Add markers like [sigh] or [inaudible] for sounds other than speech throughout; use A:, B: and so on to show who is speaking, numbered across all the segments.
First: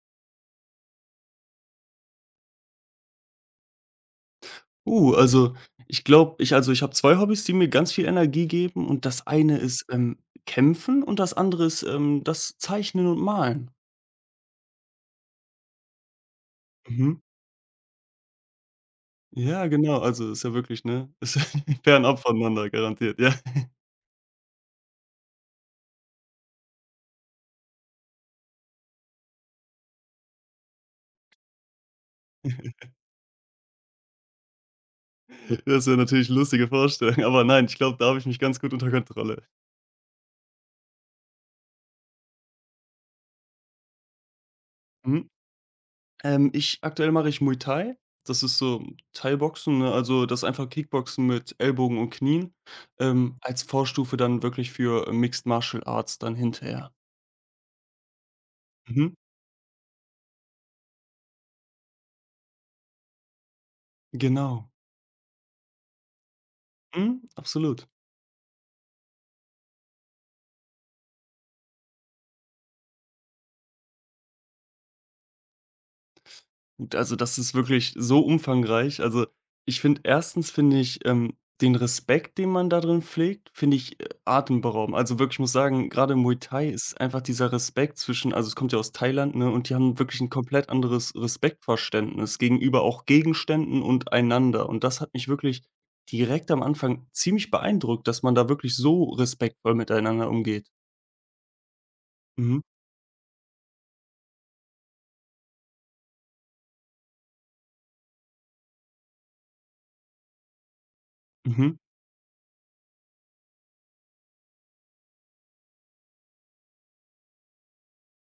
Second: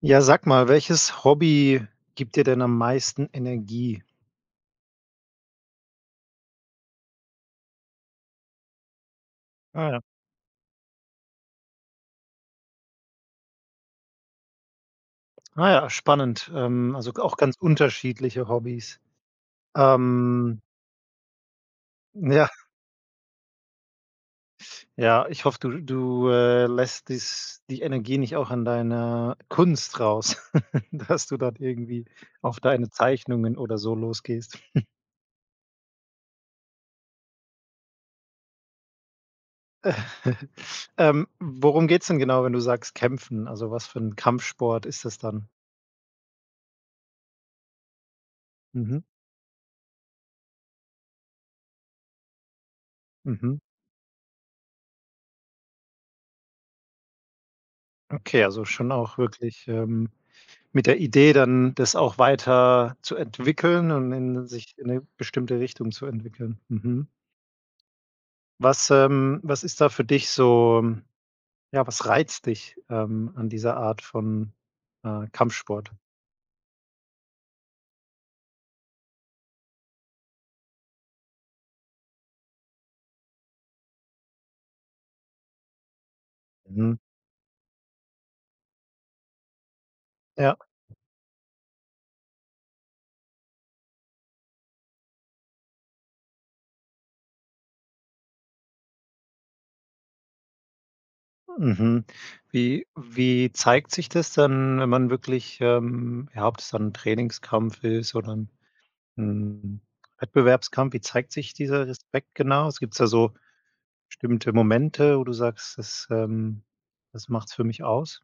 A: Ja, sag mal, welches Hobby gibt dir denn am meisten Energie?
B: Uh, also, ich glaube ich also, ich habe 2 Hobbys, die mir ganz viel Energie geben und das eine ist,
A: Ah ja.
B: Kämpfen und das andere ist, das Zeichnen und Malen.
A: Ah ja, spannend. Also,
B: Mhm.
A: auch ganz unterschiedliche Hobbys.
B: Ja, genau, also, ist ja
A: Ähm,
B: wirklich, ne ist [laughs] fernab
A: ja,
B: voneinander garantiert, ja.
A: ja, ich hoffe, du lässt die Energie nicht auch an deiner Kunst raus, [laughs] dass du dann irgendwie auf deine
B: [laughs]
A: Zeichnungen oder so losgehst.
B: Das wäre natürlich eine lustige Vorstellung, aber nein, ich glaube, da habe ich mich ganz gut unter Kontrolle.
A: [laughs] Worum geht's denn genau, wenn du sagst kämpfen? Also, was für ein Kampfsport ist das
B: Mhm.
A: dann?
B: Ich aktuell mache ich Muay Thai. Das ist so
A: Mhm,
B: Thai-Boxen, ne? Also, das ist einfach Kickboxen mit Ellbogen und Knien,
A: mhm.
B: als Vorstufe dann wirklich für Mixed Martial Arts dann hinterher.
A: Okay, also schon
B: Mhm.
A: auch wirklich, mit der Idee dann, das auch weiter zu entwickeln und in
B: Genau.
A: sich in eine bestimmte Richtung zu entwickeln. Mhm.
B: Mhm, absolut.
A: Was ist da für dich so, ja, was reizt dich, an dieser Art von, Kampfsport?
B: Gut, also das ist wirklich so umfangreich. Also, ich finde erstens finde ich, den Respekt, den man da drin pflegt, finde ich, atemberaubend. Also wirklich, ich muss sagen, gerade Muay Thai
A: Mhm.
B: ist einfach dieser Respekt zwischen also es kommt ja aus Thailand, ne, und die haben wirklich ein
A: Ja,
B: komplett anderes Respektverständnis gegenüber auch Gegenständen und einander. Und das hat mich wirklich direkt am Anfang ziemlich beeindruckt, dass man da wirklich so respektvoll miteinander umgeht.
A: mhm.
B: Mhm.
A: Wie zeigt sich das dann, wenn man wirklich, ja, ob das dann ein Trainingskampf ist oder ein 'n Wettbewerbskampf, wie zeigt sich
B: Mhm.
A: dieser Respekt genau? Es gibt's ja so bestimmte Momente, wo du sagst, das macht's für mich aus?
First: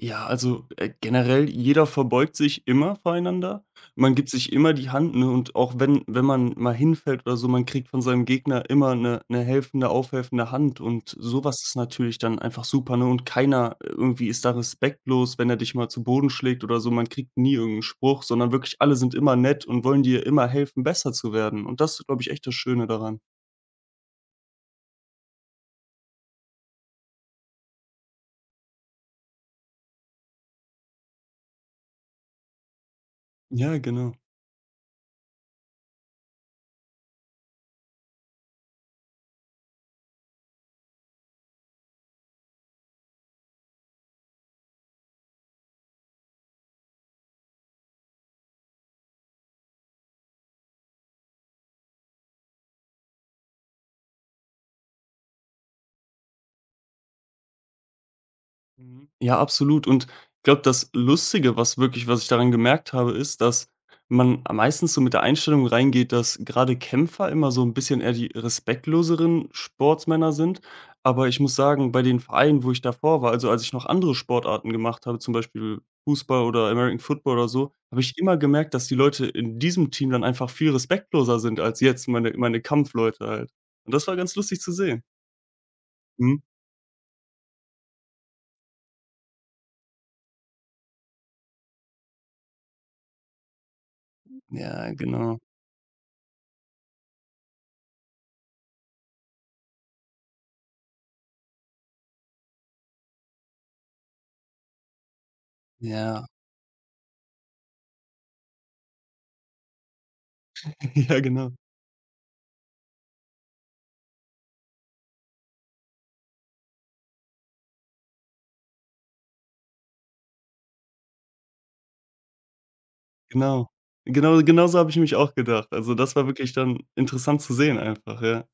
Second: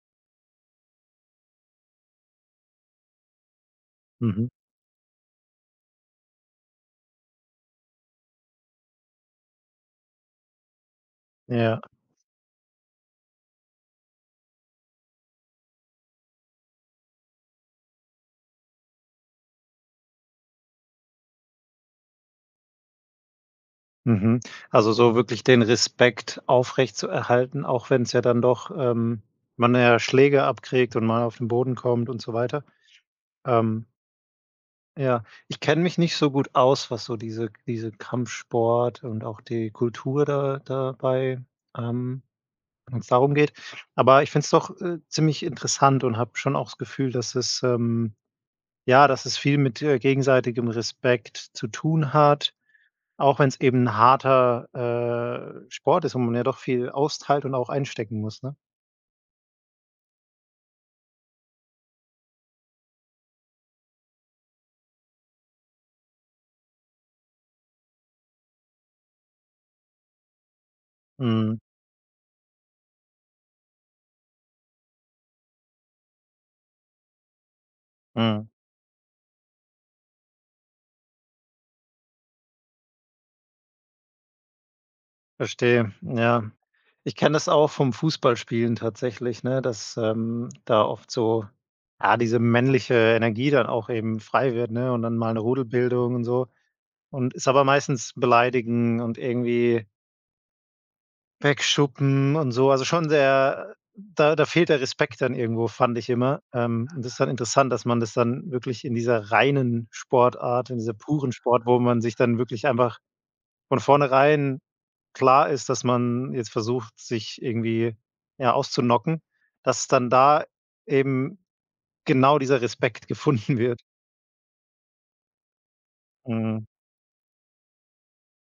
B: Ja, also, generell, jeder verbeugt sich immer voreinander. Man gibt
A: Mhm.
B: sich immer die Hand, ne, und auch wenn man mal hinfällt oder so, man kriegt von seinem Gegner immer eine 'ne helfende, aufhelfende Hand und sowas ist
A: Ja.
B: natürlich dann einfach super, ne, und keiner irgendwie ist da respektlos, wenn er dich mal zu Boden schlägt oder so. Man kriegt nie irgend 'n Spruch, sondern wirklich alle sind immer nett und wollen dir immer helfen, besser zu werden und das ist, glaube ich, echt das Schöne daran.
A: Mhm. Also, so wirklich den Respekt aufrechtzuerhalten, auch wenn es ja dann doch, man ja Schläge abkriegt und mal auf den Boden kommt und so weiter.
B: Ja,
A: Ähm,
B: genau.
A: ja, ich kenne mich nicht so gut aus, was so diese Kampfsport und auch die Kultur da dabei, ähm wenn's darum geht. Aber ich finde es doch, ziemlich interessant und habe schon auch das Gefühl, dass es, ja, dass es viel mit, gegenseitigem Respekt zu tun hat, auch wenn es eben ein harter, Sport ist, wo man ja doch viel austeilt und auch einstecken muss, ne?
B: Mhm. Ja, absolut. Und ich glaube, das Lustige, was ich daran gemerkt habe, ist, dass man am meistens so mit der Einstellung reingeht, dass gerade Kämpfer immer so ein bisschen eher die respektloseren Sportsmänner sind. Aber ich muss
A: Mhm,
B: sagen, bei den Vereinen, wo ich davor war, also als ich noch andere Sportarten gemacht habe, zum Beispiel Fußball oder American Football oder so, habe ich immer
A: mhm,
B: gemerkt, dass die Leute in diesem Team dann einfach viel respektloser sind als jetzt meine Kampfleute halt. Und das war ganz lustig zu sehen.
A: verstehe,
B: Mhm.
A: ja. Ich kenne das auch vom Fußballspielen tatsächlich, ne, dass, da oft so, ja, diese männliche Energie dann auch eben frei wird, ne,
B: Ja,
A: und dann mal
B: genau.
A: eine Rudelbildung und so, und ist aber meistens beleidigen und irgendwie Wegschuppen und so. Also, schon sehr, da fehlt der Respekt dann irgendwo, fand ich
B: Ja.
A: immer. Und das ist dann interessant, dass man das dann wirklich in dieser reinen Sportart, in dieser
B: [laughs] Ja,
A: puren
B: genau.
A: Sport, wo man sich dann wirklich einfach von vornherein klar ist, dass man jetzt versucht, sich irgendwie, ja, auszunocken, dass dann da eben genau dieser Respekt [laughs] gefunden
B: Genau.
A: wird.
B: Genau genauso habe ich nämlich auch gedacht. Also, das war wirklich
A: Mhm.
B: dann interessant zu sehen einfach, ja.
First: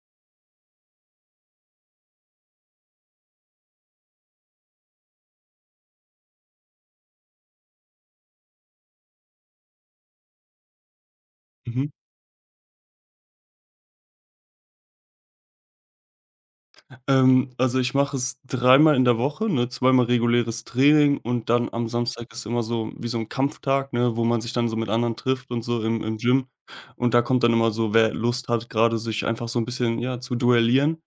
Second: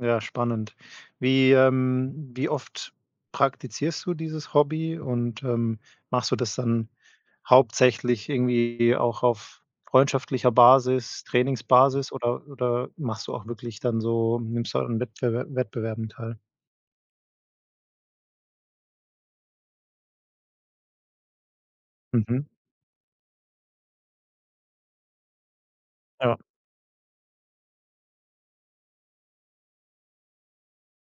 A: Ja, spannend. Wie oft praktizierst du dieses Hobby und, machst du das dann hauptsächlich irgendwie auch auf freundschaftlicher Basis,
B: Mhm.
A: Trainingsbasis, oder machst du auch wirklich dann so, nimmst du an Wettbewerben teil?
B: Ich mache es dreimal in der Woche, ne, zweimal reguläres Training und dann am Samstag
A: Mhm.
B: ist immer so wie so 'n Kampftag, ne, wo man sich dann so mit anderen trifft und so im
A: Ja.
B: Gym. Und da kommt dann immer so, wer Lust hat, grade sich einfach so 'n bisschen, ja, zu duellieren.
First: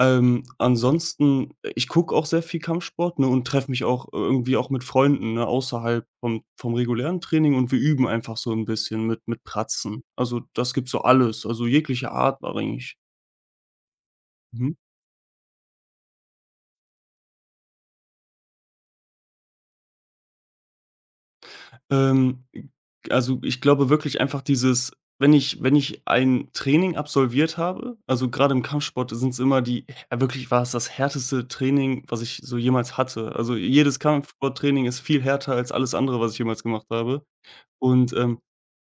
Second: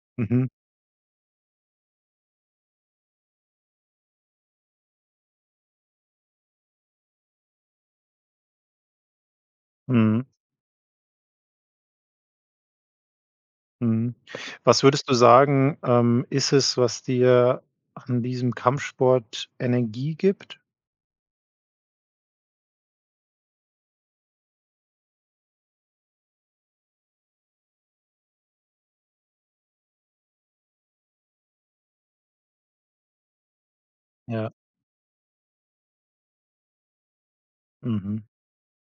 A: Mhm.
B: Ansonsten, ich gucke auch sehr viel Kampfsport, ne, und treffe mich auch irgendwie auch mit Freunden, ne, außerhalb vom regulären Training und wir üben einfach so ein bisschen mit Pratzen.
A: Mhm.
B: Also, das gibt so alles, also jegliche Art war eigentlich.
A: Mhm.
B: Mhm.
A: Was würdest du sagen, ist es, was dir an diesem Kampfsport Energie gibt?
B: Ähm, also, ich glaube wirklich einfach dieses, wenn ich ein Training absolviert habe, also gerade im Kampfsport sind es immer die ja, wirklich war es das härteste Training, was ich so jemals hatte. Also, jedes
A: Ja.
B: Kampfsporttraining ist viel härter als alles andere, was ich jemals gemacht habe. Und,
A: Mhm.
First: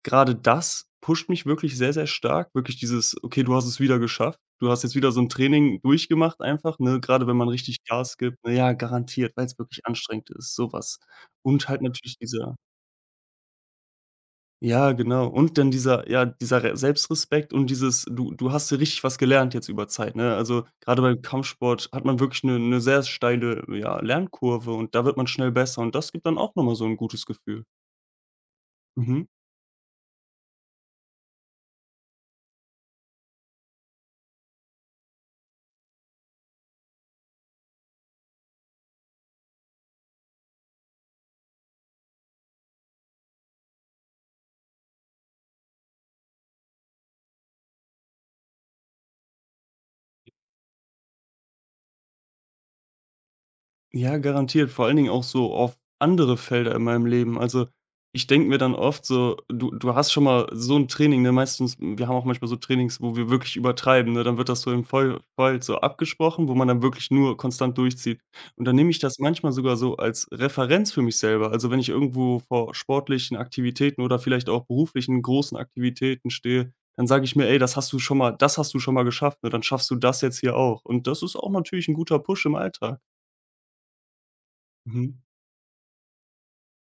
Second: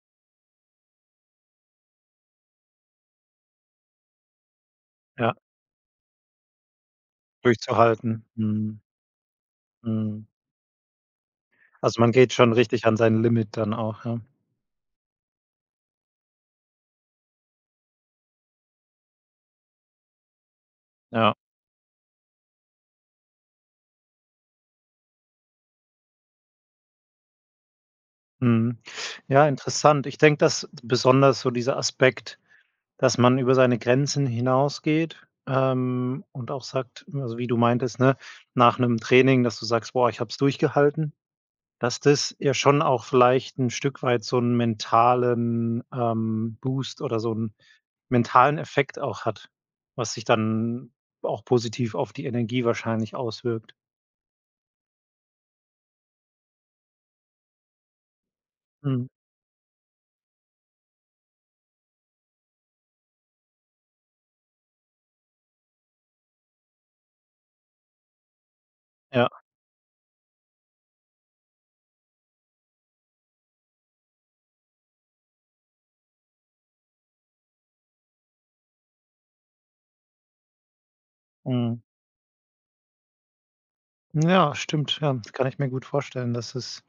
B: grade das pusht mich wirklich sehr, sehr stark. Wirklich dieses: „Okay, du hast es wieder geschafft. Du hast jetzt wieder so ein
A: Ja,
B: Training durchgemacht einfach“, ne? Gerade wenn man richtig Gas
A: durchzuhalten.
B: gibt. Na ja,
A: Mhm.
B: garantiert, weil es wirklich
A: Mhm.
B: anstrengend ist, so was. Und halt
A: Also, man
B: natürlich
A: geht schon
B: dieser
A: richtig an sein Limit dann auch, ja.
B: ja, genau. Und dann dieser ja, dieser Re Selbstrespekt und dieses du hast hier richtig was gelernt jetzt über Zeit, ne? Also, gerade beim
A: Ja,
B: Kampfsport hat man wirklich eine sehr steile, ja, Lernkurve und da wird man schnell besser und das gibt dann auch noch mal so ein gutes Gefühl.
A: mhm.
B: Mhm.
A: Ja, interessant. Ich denke, dass besonders so dieser Aspekt, dass man über seine Grenzen hinausgeht, und auch sagt, also, wie du meintest, ne, nach einem Training, dass du sagst: „Boah, ich habe es durchgehalten", dass das ja schon auch vielleicht ein Stück weit so einen mentalen, Boost oder so einen mentalen Effekt auch hat, was sich dann auch positiv auf die Energie wahrscheinlich auswirkt.
B: Ja, garantiert, vor allen Dingen auch so auf andere Felder in meinem Leben. Also, ich denke mir dann oft
A: Mhm.
B: so, du hast schon mal so ein Training, ne? Meistens wir haben auch manchmal so Trainings, wo wir wirklich übertreiben, ne? Dann wird das so im Voll so abgesprochen, wo man dann wirklich nur konstant durchzieht. Und dann nehme ich das
A: Ja,
B: manchmal sogar so als Referenz für mich selber. Also, wenn ich irgendwo vor sportlichen Aktivitäten oder vielleicht auch beruflichen großen Aktivitäten stehe, dann sage ich mir: „Ey, das hast du schon mal geschafft, ne? Dann schaffst du das jetzt hier auch.“ Und das ist auch
A: mhm.
B: natürlich ein guter Push im Alltag.
A: Ja, stimmt.
B: Mhm.
A: Ja, das kann ich mir gut vorstellen, dass es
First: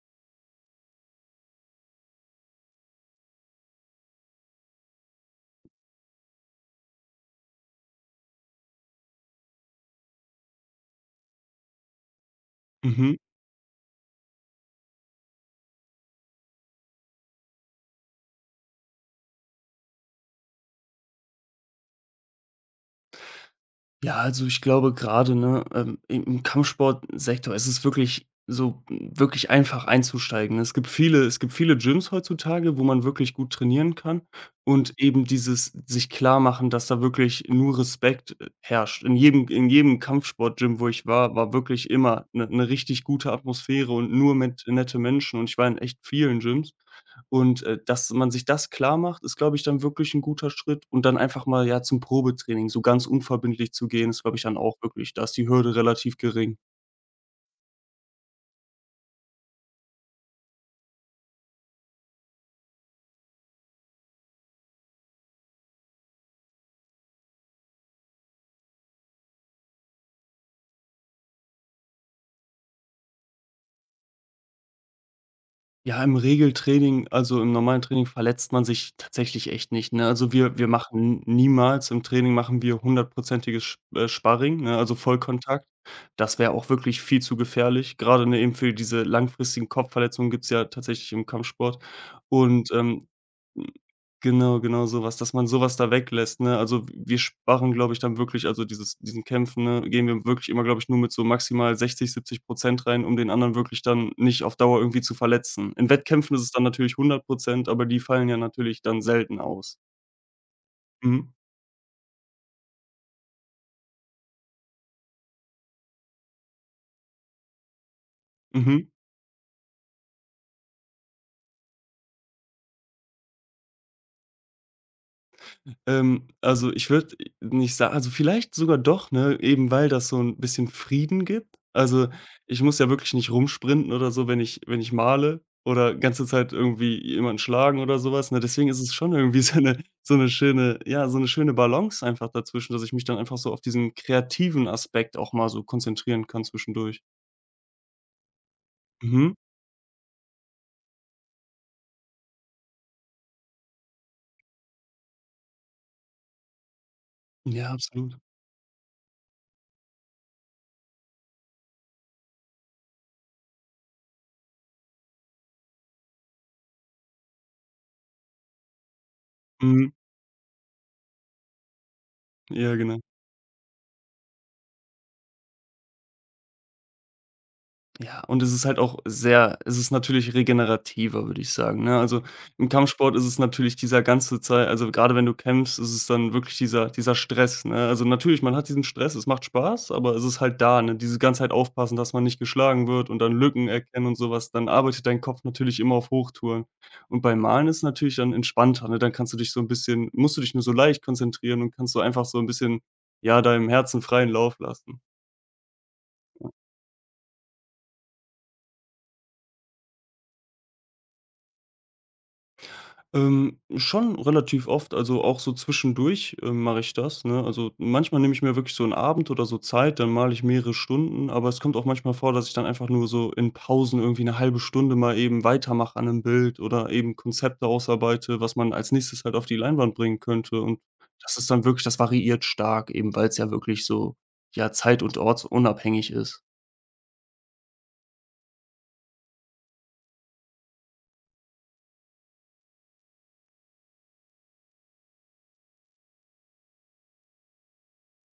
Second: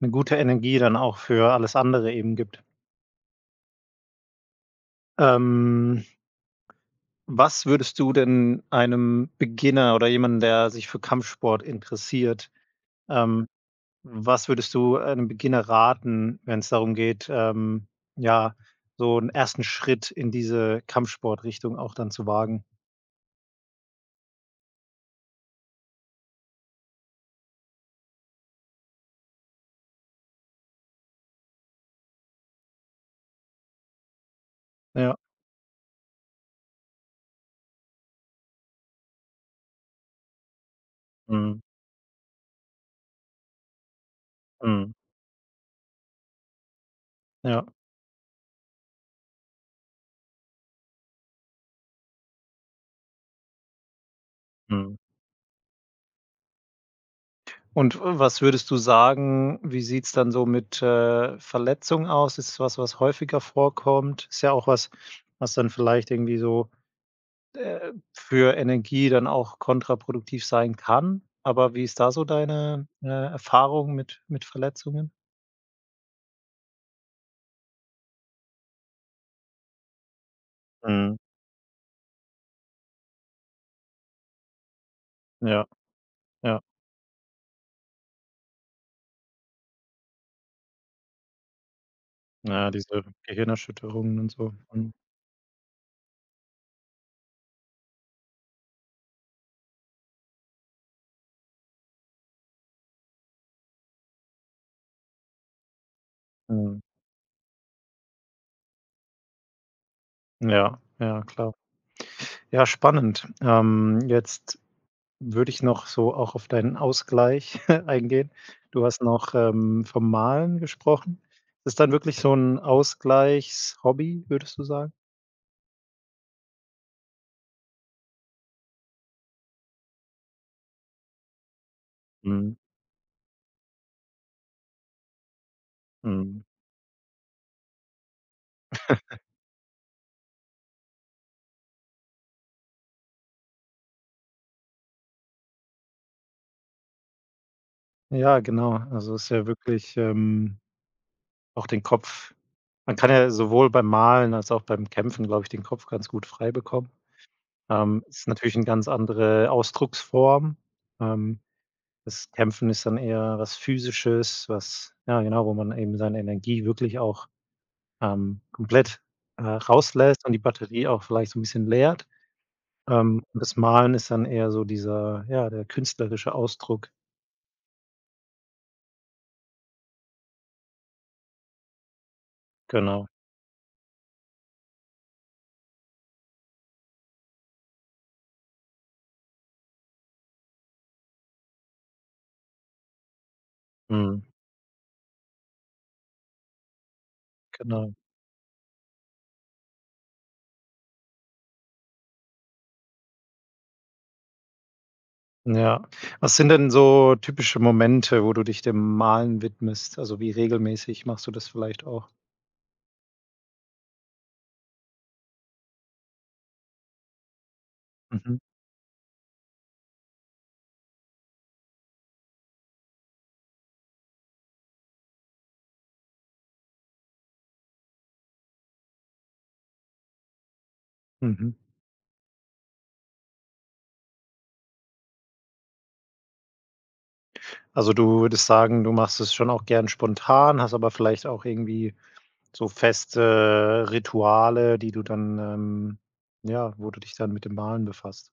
A: eine gute Energie dann auch für alles andere eben gibt. Ähm, Was würdest du denn einem Beginner oder jemandem, der sich für Kampfsport interessiert,
B: Mhm.
A: ähm, was würdest du einem Beginner raten, wenn es darum geht, ja, so einen ersten Schritt in diese Kampfsportrichtung auch dann zu wagen?
B: Ja, also ich glaube gerade, ne, im Kampfsportsektor ist es wirklich so wirklich einfach einzusteigen, ne? Es gibt viele Gyms heutzutage, wo man wirklich gut trainieren kann und
A: Ja.
B: eben dieses sich klarmachen, dass da wirklich nur Respekt, herrscht. In jedem Kampfsportgym, wo ich war, war
A: Mhm.
B: wirklich immer eine richtig gute Atmosphäre und nur mit
A: Mhm.
B: nette Menschen und ich war in echt vielen Gyms. Und,
A: Ja.
B: dass man sich das klar macht, ist, glaube ich, dann wirklich ein guter Schritt. Und dann einfach mal, ja, zum Probetraining so ganz unverbindlich zu gehen, ist, glaube ich, dann auch
A: Mhm.
B: wirklich da ist die Hürde relativ gering.
A: Und, was würdest du sagen, wie sieht's dann so mit, Verletzungen aus? Ist es was, was häufiger vorkommt? Ist ja auch was, was dann vielleicht irgendwie so, für Energie dann auch kontraproduktiv sein kann. Aber wie ist da so deine, Erfahrung mit Verletzungen?
B: Ja, im Regeltraining also, im normalen Training verletzt man sich tatsächlich echt nicht, ne? Also, wir
A: Mhm.
B: machen niemals im Training machen wir hundertprozentiges Sch Sparring, ne, also,
A: Ja,
B: Vollkontakt. Das wäre
A: ja.
B: auch wirklich viel zu gefährlich. Gerade ne, eben für diese langfristigen Kopfverletzungen gibt's ja tatsächlich im Kampfsport.
A: Ja,
B: Und,
A: diese
B: ähm.
A: Gehirnerschütterungen und so.
B: Genau, genau
A: Mhm.
B: so was, dass man so was da weglässt, ne? Also, wir sparen, glaube ich, dann wirklich also, dieses diesen Kämpfen, ne, gehen wir wirklich immer, glaube ich, nur mit so maximal 60, 70 rein, um den anderen wirklich dann nicht auf Dauer irgendwie zu verletzen. In Wettkämpfen ist es dann
A: Mhm.
B: natürlich 100, aber die fallen ja natürlich dann selten aus.
A: Ja, ja,
B: Mhm.
A: klar. Ja, spannend. Jetzt würde ich noch so auch auf deinen Ausgleich [laughs] eingehen.
B: Mhm.
A: Du hast noch, vom Malen gesprochen. Ist das dann wirklich so ein Ausgleichshobby, würdest du sagen?
B: Also, ich würde nicht sagen, also, vielleicht sogar doch, ne, eben weil das so ein bisschen Frieden gibt. Also,
A: Mhm,
B: ich muss ja wirklich nicht rumsprinten oder so, wenn ich male oder ganze
A: mhm.
B: Zeit irgendwie jemanden schlagen oder sowas, ne? Deswegen ist es schon irgendwie [laughs] so eine schöne ja, so eine schöne Balance einfach dazwischen, dass ich mich dann einfach so auf diesen kreativen Aspekt auch mal so konzentrieren kann zwischendurch.
A: Ja, genau. Also, es ist
B: Mhm.
A: ja wirklich, auch den Kopf, man kann ja sowohl beim Malen als auch beim Kämpfen, glaube ich, den Kopf ganz gut frei bekommen.
B: Ja, absolut.
A: Ist natürlich eine ganz andere Ausdrucksform. Ähm, Das Kämpfen ist dann eher was Physisches, was ja, genau, wo man eben seine Energie wirklich auch, komplett,
B: Mhm.
A: rauslässt und die Batterie auch vielleicht so 'n bisschen leert.
B: Ja, genau.
A: Und das Malen ist dann eher so dieser, ja, der künstlerische Ausdruck.
B: Ja, und es ist halt auch sehr es ist natürlich regenerativer, würde ich sagen, ne? Also, im
A: Genau.
B: Kampfsport ist es natürlich dieser ganze Zeit, also, gerade wenn du kämpfst, ist es dann wirklich dieser Stress, ne? Also, natürlich, man hat diesen Stress, es macht Spaß, aber es ist halt da, ne? Diese ganze Zeit aufpassen, dass man nicht geschlagen wird und dann Lücken erkennen und
A: Mhm.
B: sowas, dann arbeitet dein Kopf natürlich immer auf Hochtouren. Und beim Malen ist es
A: Genau.
B: natürlich dann entspannter, ne? Dann kannst du dich so ein bisschen musst du dich nur so leicht konzentrieren und kannst so einfach so ein bisschen, ja, deinem Herzen freien Lauf lassen.
A: Ja. Was sind denn so typische Momente, wo du dich dem Malen widmest? Also, wie regelmäßig machst du das vielleicht auch?
B: Schon relativ oft, also auch so zwischendurch, mache ich das, ne? Also, manchmal nehme
A: Mhm.
B: ich mir wirklich so einen Abend oder so Zeit, dann male ich mehrere Stunden, aber es kommt auch manchmal vor, dass ich dann einfach nur so in Pausen irgendwie eine halbe Stunde mal eben weitermache an 'nem Bild oder eben Konzepte ausarbeite, was man als Nächstes halt auf die Leinwand bringen könnte. Und das ist
A: Mhm.
B: dann wirklich das variiert stark, eben weil es ja wirklich so, ja, zeit und ortsunabhängig ist.
A: Also, du würdest sagen, du machst es schon auch gern spontan, hast aber vielleicht auch irgendwie so feste Rituale, die du dann, ja, wo du dich dann mit dem Malen befasst.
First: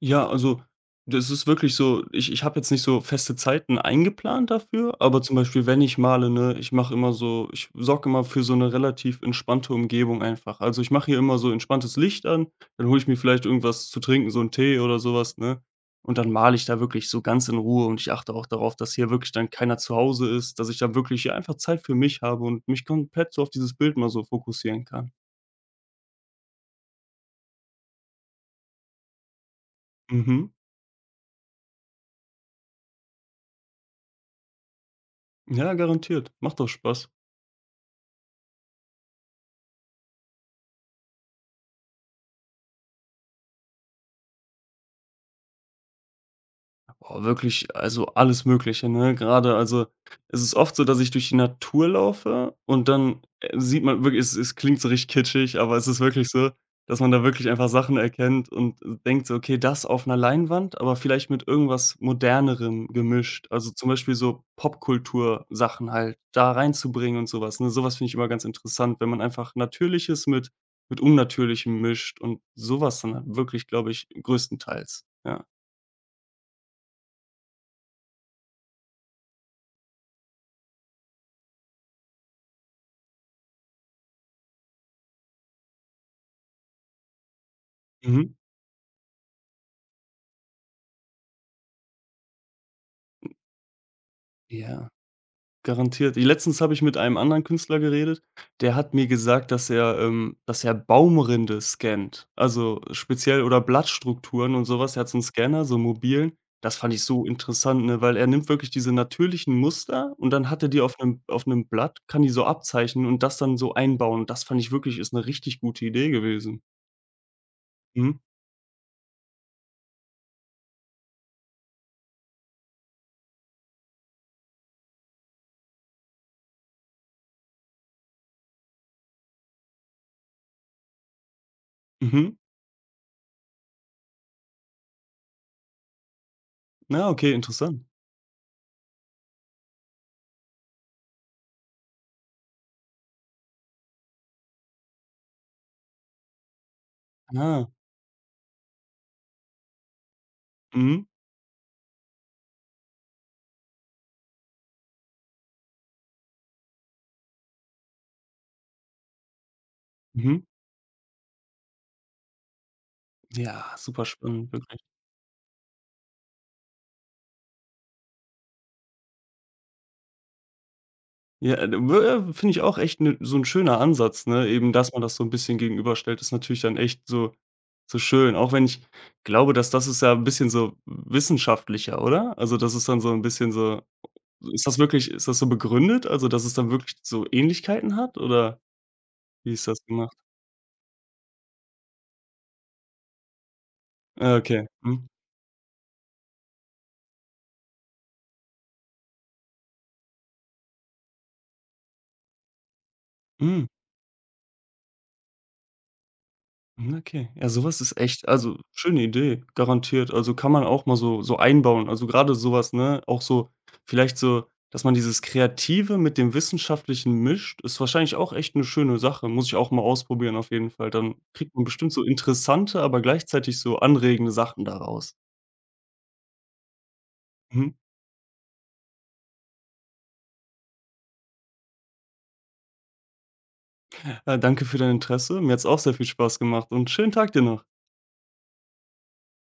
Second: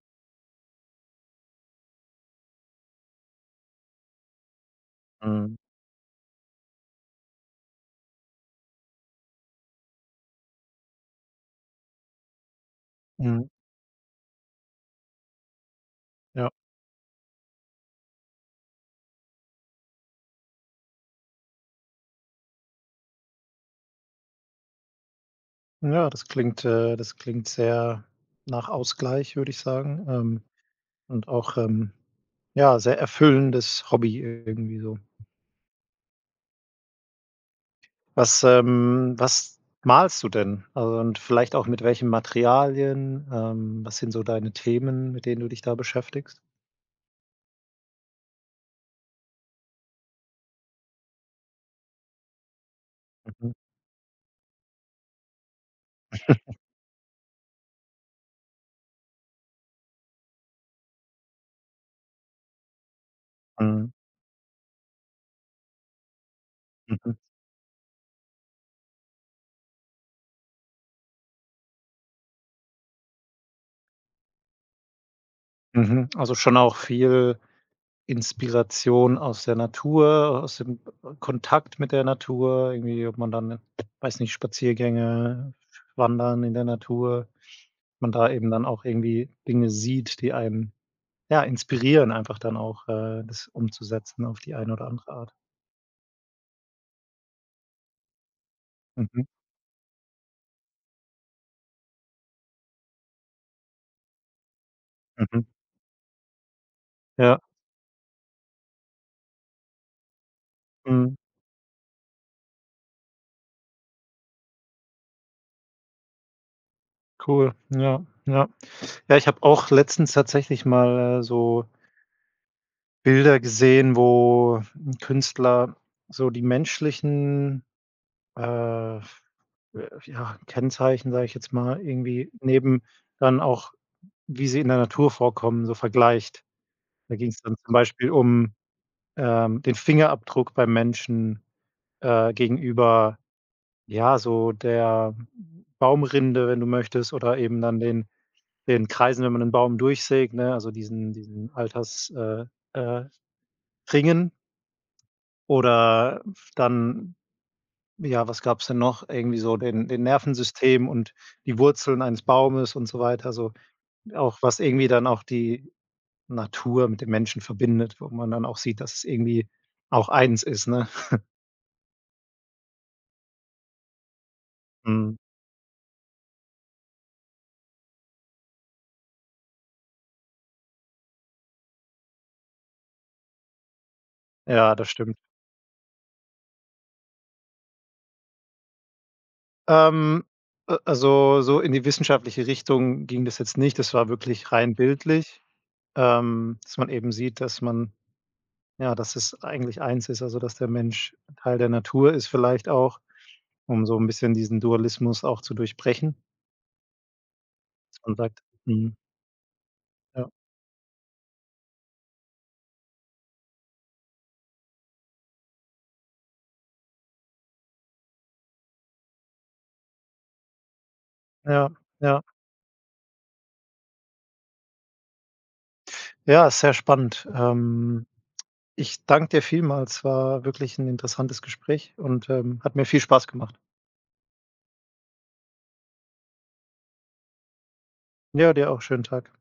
B: Ja, also, das ist wirklich so, ich habe jetzt nicht so feste Zeiten eingeplant dafür, aber zum
A: Mhm.
B: Beispiel, wenn ich male, ne, ich sorge immer für so eine relativ entspannte Umgebung einfach. Also, ich mache hier immer so entspanntes Licht an, dann hole ich mir vielleicht
A: Mhm.
B: irgendwas zu trinken, so einen Tee oder sowas, ne? Und dann
A: Ja.
B: male ich da wirklich so ganz in Ruhe und ich achte auch darauf, dass hier wirklich dann keiner zu Hause ist, dass ich da wirklich hier einfach Zeit für mich habe und mich komplett so auf dieses Bild mal so fokussieren kann.
A: Ja, das klingt sehr nach Ausgleich, würde ich sagen,
B: Mhm.
A: und auch, ja, sehr erfüllendes Hobby irgendwie so.
B: Ja, garantiert. Macht doch Spaß.
A: Was malst du denn? Also, und vielleicht auch mit welchen Materialien? Was sind so deine Themen, mit denen du dich da beschäftigst?
B: Boah, wirklich, also alles Mögliche, ne? Gerade, also es ist oft so, dass ich durch die Natur laufe und dann,
A: Mhm.
B: sieht man wirklich es klingt so richtig kitschig, aber es ist wirklich so, dass man da wirklich einfach Sachen erkennt und denkt so: „Okay, das auf einer Leinwand, aber vielleicht mit irgendwas Modernerem gemischt.“ Also, zum
A: Mhm.
B: Beispiel so Popkultur Sachen halt da
A: Mhm.
B: reinzubringen und sowas ne? Sowas finde ich immer ganz interessant, wenn man einfach Natürliches mit Unnatürlichem mischt und sowas dann halt wirklich, glaube ich, größtenteils, ja.
A: Mhm. Also, schon auch viel Inspiration aus der Natur, aus dem Kontakt mit der Natur, irgendwie, ob man dann, weiß nicht, Spaziergänge, Wandern in der Natur, man da
B: Mhm.
A: eben dann auch irgendwie Dinge sieht, die einen, ja, inspirieren, einfach dann auch, das umzusetzen auf die eine oder
B: Ja.
A: andere Art.
B: Garantiert. Letztens habe ich mit einem anderen Künstler geredet, der hat mir
A: Mhm,
B: gesagt, dass er Baumrinde scannt, also speziell oder Blattstrukturen und sowas. Er hat so einen
A: mhm.
B: Scanner, so 'n mobilen. Das fand ich so
A: Ja,
B: interessant, ne, weil er nimmt wirklich diese natürlichen Muster und dann hat er die auf
A: mhm.
B: einem Blatt kann die so abzeichnen und das dann so einbauen. Das fand ich wirklich ist eine richtig gute Idee gewesen.
A: Cool. Ja,
B: Mhm.
A: ja. Ja, ich habe auch letztens tatsächlich mal, so Bilder gesehen, wo 'n Künstler so die menschlichen, äh ja, Kennzeichen, sage ich jetzt mal, irgendwie
B: Mhm.
A: neben dann auch, wie sie in der Natur vorkommen, so vergleicht.
B: Na,
A: Da ging
B: okay,
A: es dann zum
B: interessant.
A: Beispiel um, den Fingerabdruck beim Menschen, gegenüber, ja, so der Baumrinde, wenn du möchtest, oder eben
B: Ah.
A: dann den Kreisen, wenn man einen Baum durchsägt, ne, also
B: Mhm.
A: diesen Alters, äh, Ringen, oder dann, ja, was gab es denn noch? Irgendwie so den
B: Mhm.
A: Nervensystem und die Wurzeln eines Baumes und so weiter, so
B: Ja, super
A: auch,
B: spannend,
A: was
B: wirklich.
A: irgendwie dann auch die Natur mit dem Menschen verbindet, wo man dann auch sieht, dass es irgendwie auch eins ist, ne?
B: Ja, finde ich auch echt 'ne so ein schöner Ansatz, ne? Eben, dass man
A: Mhm.
B: das so ein bisschen gegenüberstellt, ist natürlich dann echt so so schön. Auch wenn ich glaube, dass das ist ja ein bisschen so wissenschaftlicher, oder? Also, das ist dann so ein bisschen so
A: Ja, das stimmt.
B: ist das so begründet? Also, dass es dann wirklich so Ähnlichkeiten hat, oder wie ist das gemacht?
A: Ähm, a also, so in die wissenschaftliche Richtung ging das jetzt nicht. Das war
B: Ah,
A: wirklich
B: okay.
A: rein
B: Mhm.
A: bildlich, dass man eben sieht, dass man, ja, dass es eigentlich eins ist, also, dass der Mensch Teil der Natur ist vielleicht auch,
B: Mhm.
A: um so ein bisschen diesen Dualismus auch zu durchbrechen,
B: Mhm, okay. Ja, sowas ist
A: dass man
B: echt
A: sagt,
B: also,
A: mhm,
B: schöne Idee, garantiert.
A: ja,
B: Also, kann man auch mal so so einbauen. Also, gerade sowas, ne? Auch so vielleicht so, dass man dieses Kreative mit dem Wissenschaftlichen mischt, ist wahrscheinlich auch echt eine schöne Sache. Muss ich auch mal ausprobieren auf jeden Fall. Dann kriegt man
A: ja,
B: bestimmt so
A: ja.
B: interessante, aber gleichzeitig so anregende Sachen daraus.
A: Ja, ist sehr spannend.
B: Mhm.
A: Ich danke dir vielmals. War wirklich ein interessantes Gespräch und, hat mir viel Spaß gemacht.
B: Ja, danke für dein Interesse. Mir hat's auch sehr viel Spaß gemacht und schönen Tag dir noch.
A: Ja, dir auch schönen Tag.